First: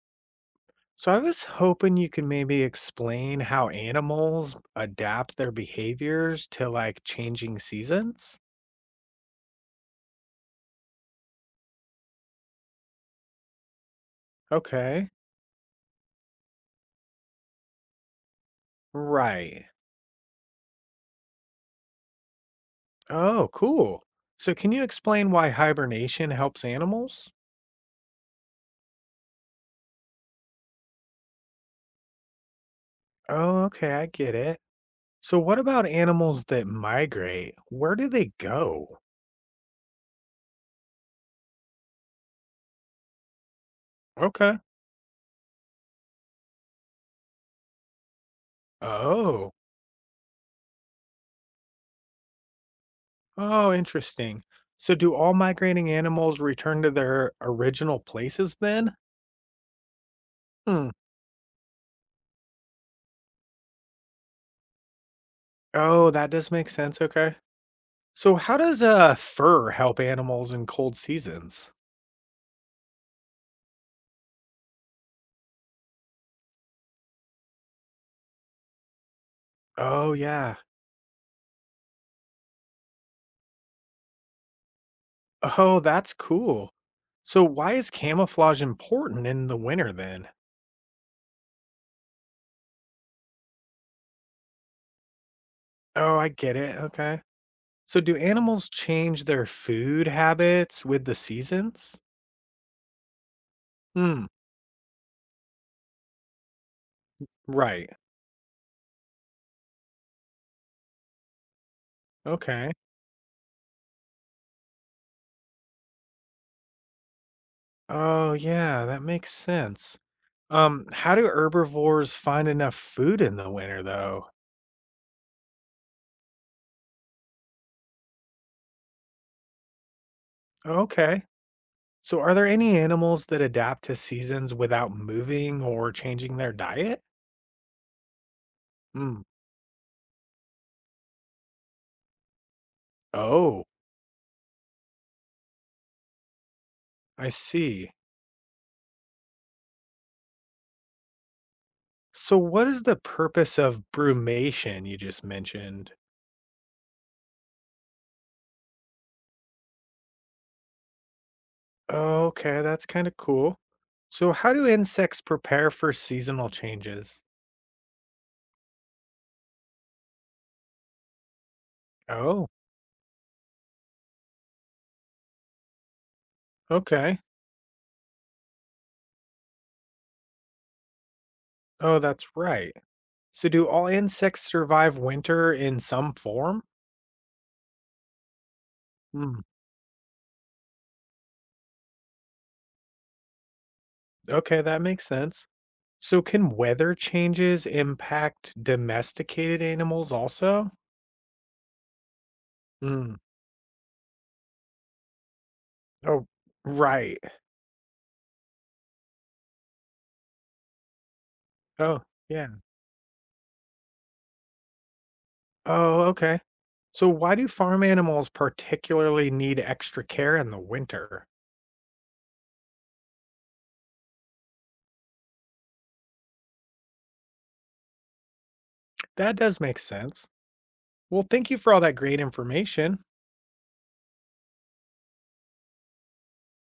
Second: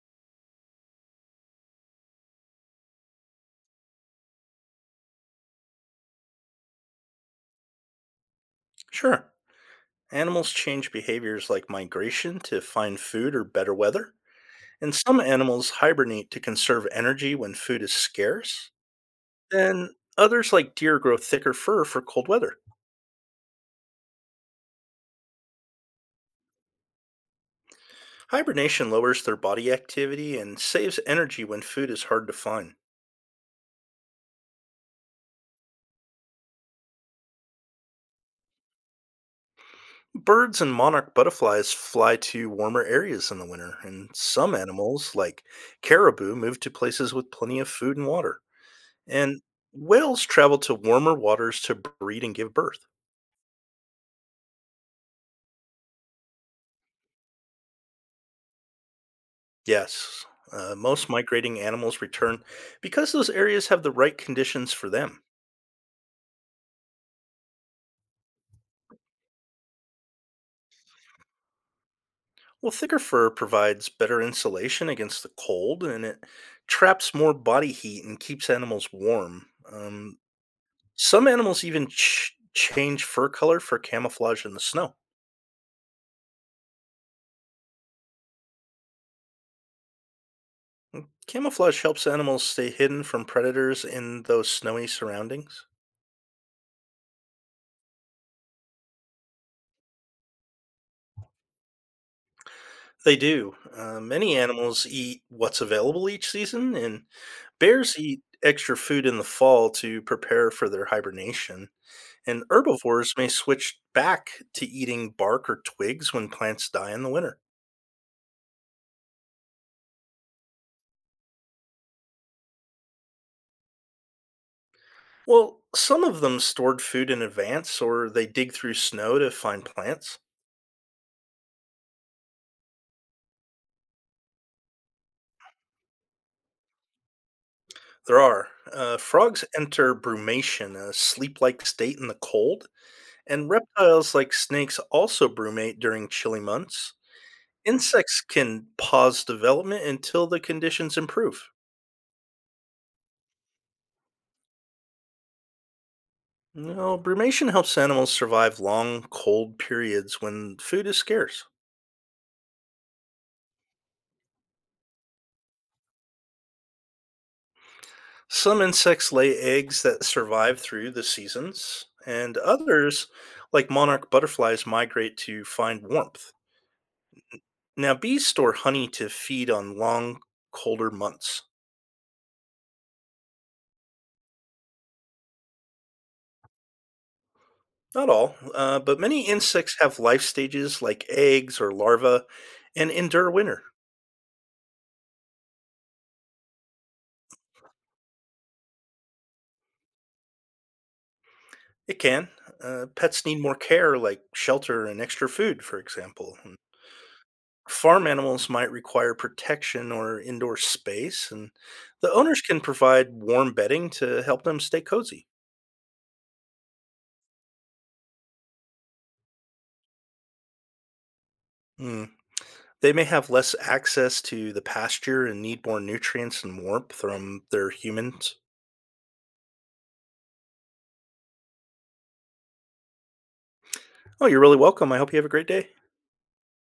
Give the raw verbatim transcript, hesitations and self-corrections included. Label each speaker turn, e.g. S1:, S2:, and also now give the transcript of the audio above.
S1: So I was hoping you could maybe explain how animals adapt their behaviors to like changing seasons?
S2: Sure. Animals change behaviors like migration to find food or better weather, and
S1: Okay.
S2: some animals hibernate to conserve energy when food is scarce.
S1: Right.
S2: Then others, like deer, grow thicker fur for cold weather.
S1: Oh, cool. So can you explain why hibernation helps animals?
S2: Hibernation lowers their body activity and saves energy when food is hard to find.
S1: Oh, okay, I get it. So what about animals that migrate? Where do they go?
S2: Birds and monarch butterflies fly to warmer areas in the winter, and some
S1: Okay.
S2: animals, like caribou, move to places with plenty of food and water. And
S1: Oh.
S2: whales travel to warmer waters to breed and give birth.
S1: Oh, interesting. So do all migrating animals return to their original places then?
S2: Yes, uh,
S1: Hmm.
S2: most migrating animals return because those areas have the right conditions for them.
S1: Oh, that does make sense. Okay. So how does uh fur help animals in cold seasons?
S2: Well, thicker fur provides better insulation against the cold, and it traps more body heat and keeps animals warm.
S1: Oh
S2: Um,
S1: yeah.
S2: some animals even ch- change fur color for camouflage in the snow.
S1: Oh, that's cool. So why is camouflage important in the winter then?
S2: Camouflage helps animals stay hidden from predators in those snowy surroundings.
S1: Oh, I get it. Okay. So do animals change their food habits with the seasons?
S2: They do. Uh,
S1: Hmm,
S2: many animals eat what's available each season, and
S1: right.
S2: bears eat extra food in the fall to prepare for their hibernation. And
S1: Okay.
S2: herbivores may switch back to eating bark or twigs when plants die in the winter.
S1: Oh yeah, that makes sense. Um, how do herbivores find enough food in the winter though?
S2: Well, some of them stored food in advance, or they dig through snow to find plants.
S1: Okay. So, are there any animals that adapt to seasons without moving or changing their diet?
S2: There are. Uh,
S1: Hmm.
S2: frogs enter brumation, a sleep like state in the cold, and
S1: Oh,
S2: reptiles like snakes also brumate during chilly months.
S1: I see.
S2: Insects can pause development until the conditions improve.
S1: So, what is the purpose of brumation you just mentioned?
S2: You know, brumation helps animals survive long, cold periods when food is scarce.
S1: Okay, that's kind of cool. So, how do insects prepare for seasonal changes?
S2: Some insects lay eggs that survive through the seasons, and
S1: Oh,
S2: others, like monarch butterflies, migrate to find warmth.
S1: okay.
S2: Now, bees store honey to feed on long, colder months.
S1: Oh, that's right. So, do all insects survive winter in some form?
S2: Not all, uh, but many
S1: Hmm.
S2: insects have life stages like eggs or larvae and endure winter.
S1: Okay, that makes sense. So, can weather changes impact domesticated animals also?
S2: It can. Uh,
S1: Mm.
S2: pets need more care, like shelter and extra food, for
S1: Oh,
S2: example. And
S1: right.
S2: farm animals might require protection or indoor space, and
S1: Oh,
S2: the owners
S1: yeah.
S2: can provide warm bedding to help them stay cozy.
S1: Oh, okay. So, why do farm animals particularly need extra care in the winter?
S2: Mm. They may have less access to the pasture and need more nutrients and warmth from their humans.
S1: That does make sense. Well, thank you for all that great information.
S2: Oh, you're really welcome. I hope you have a great day.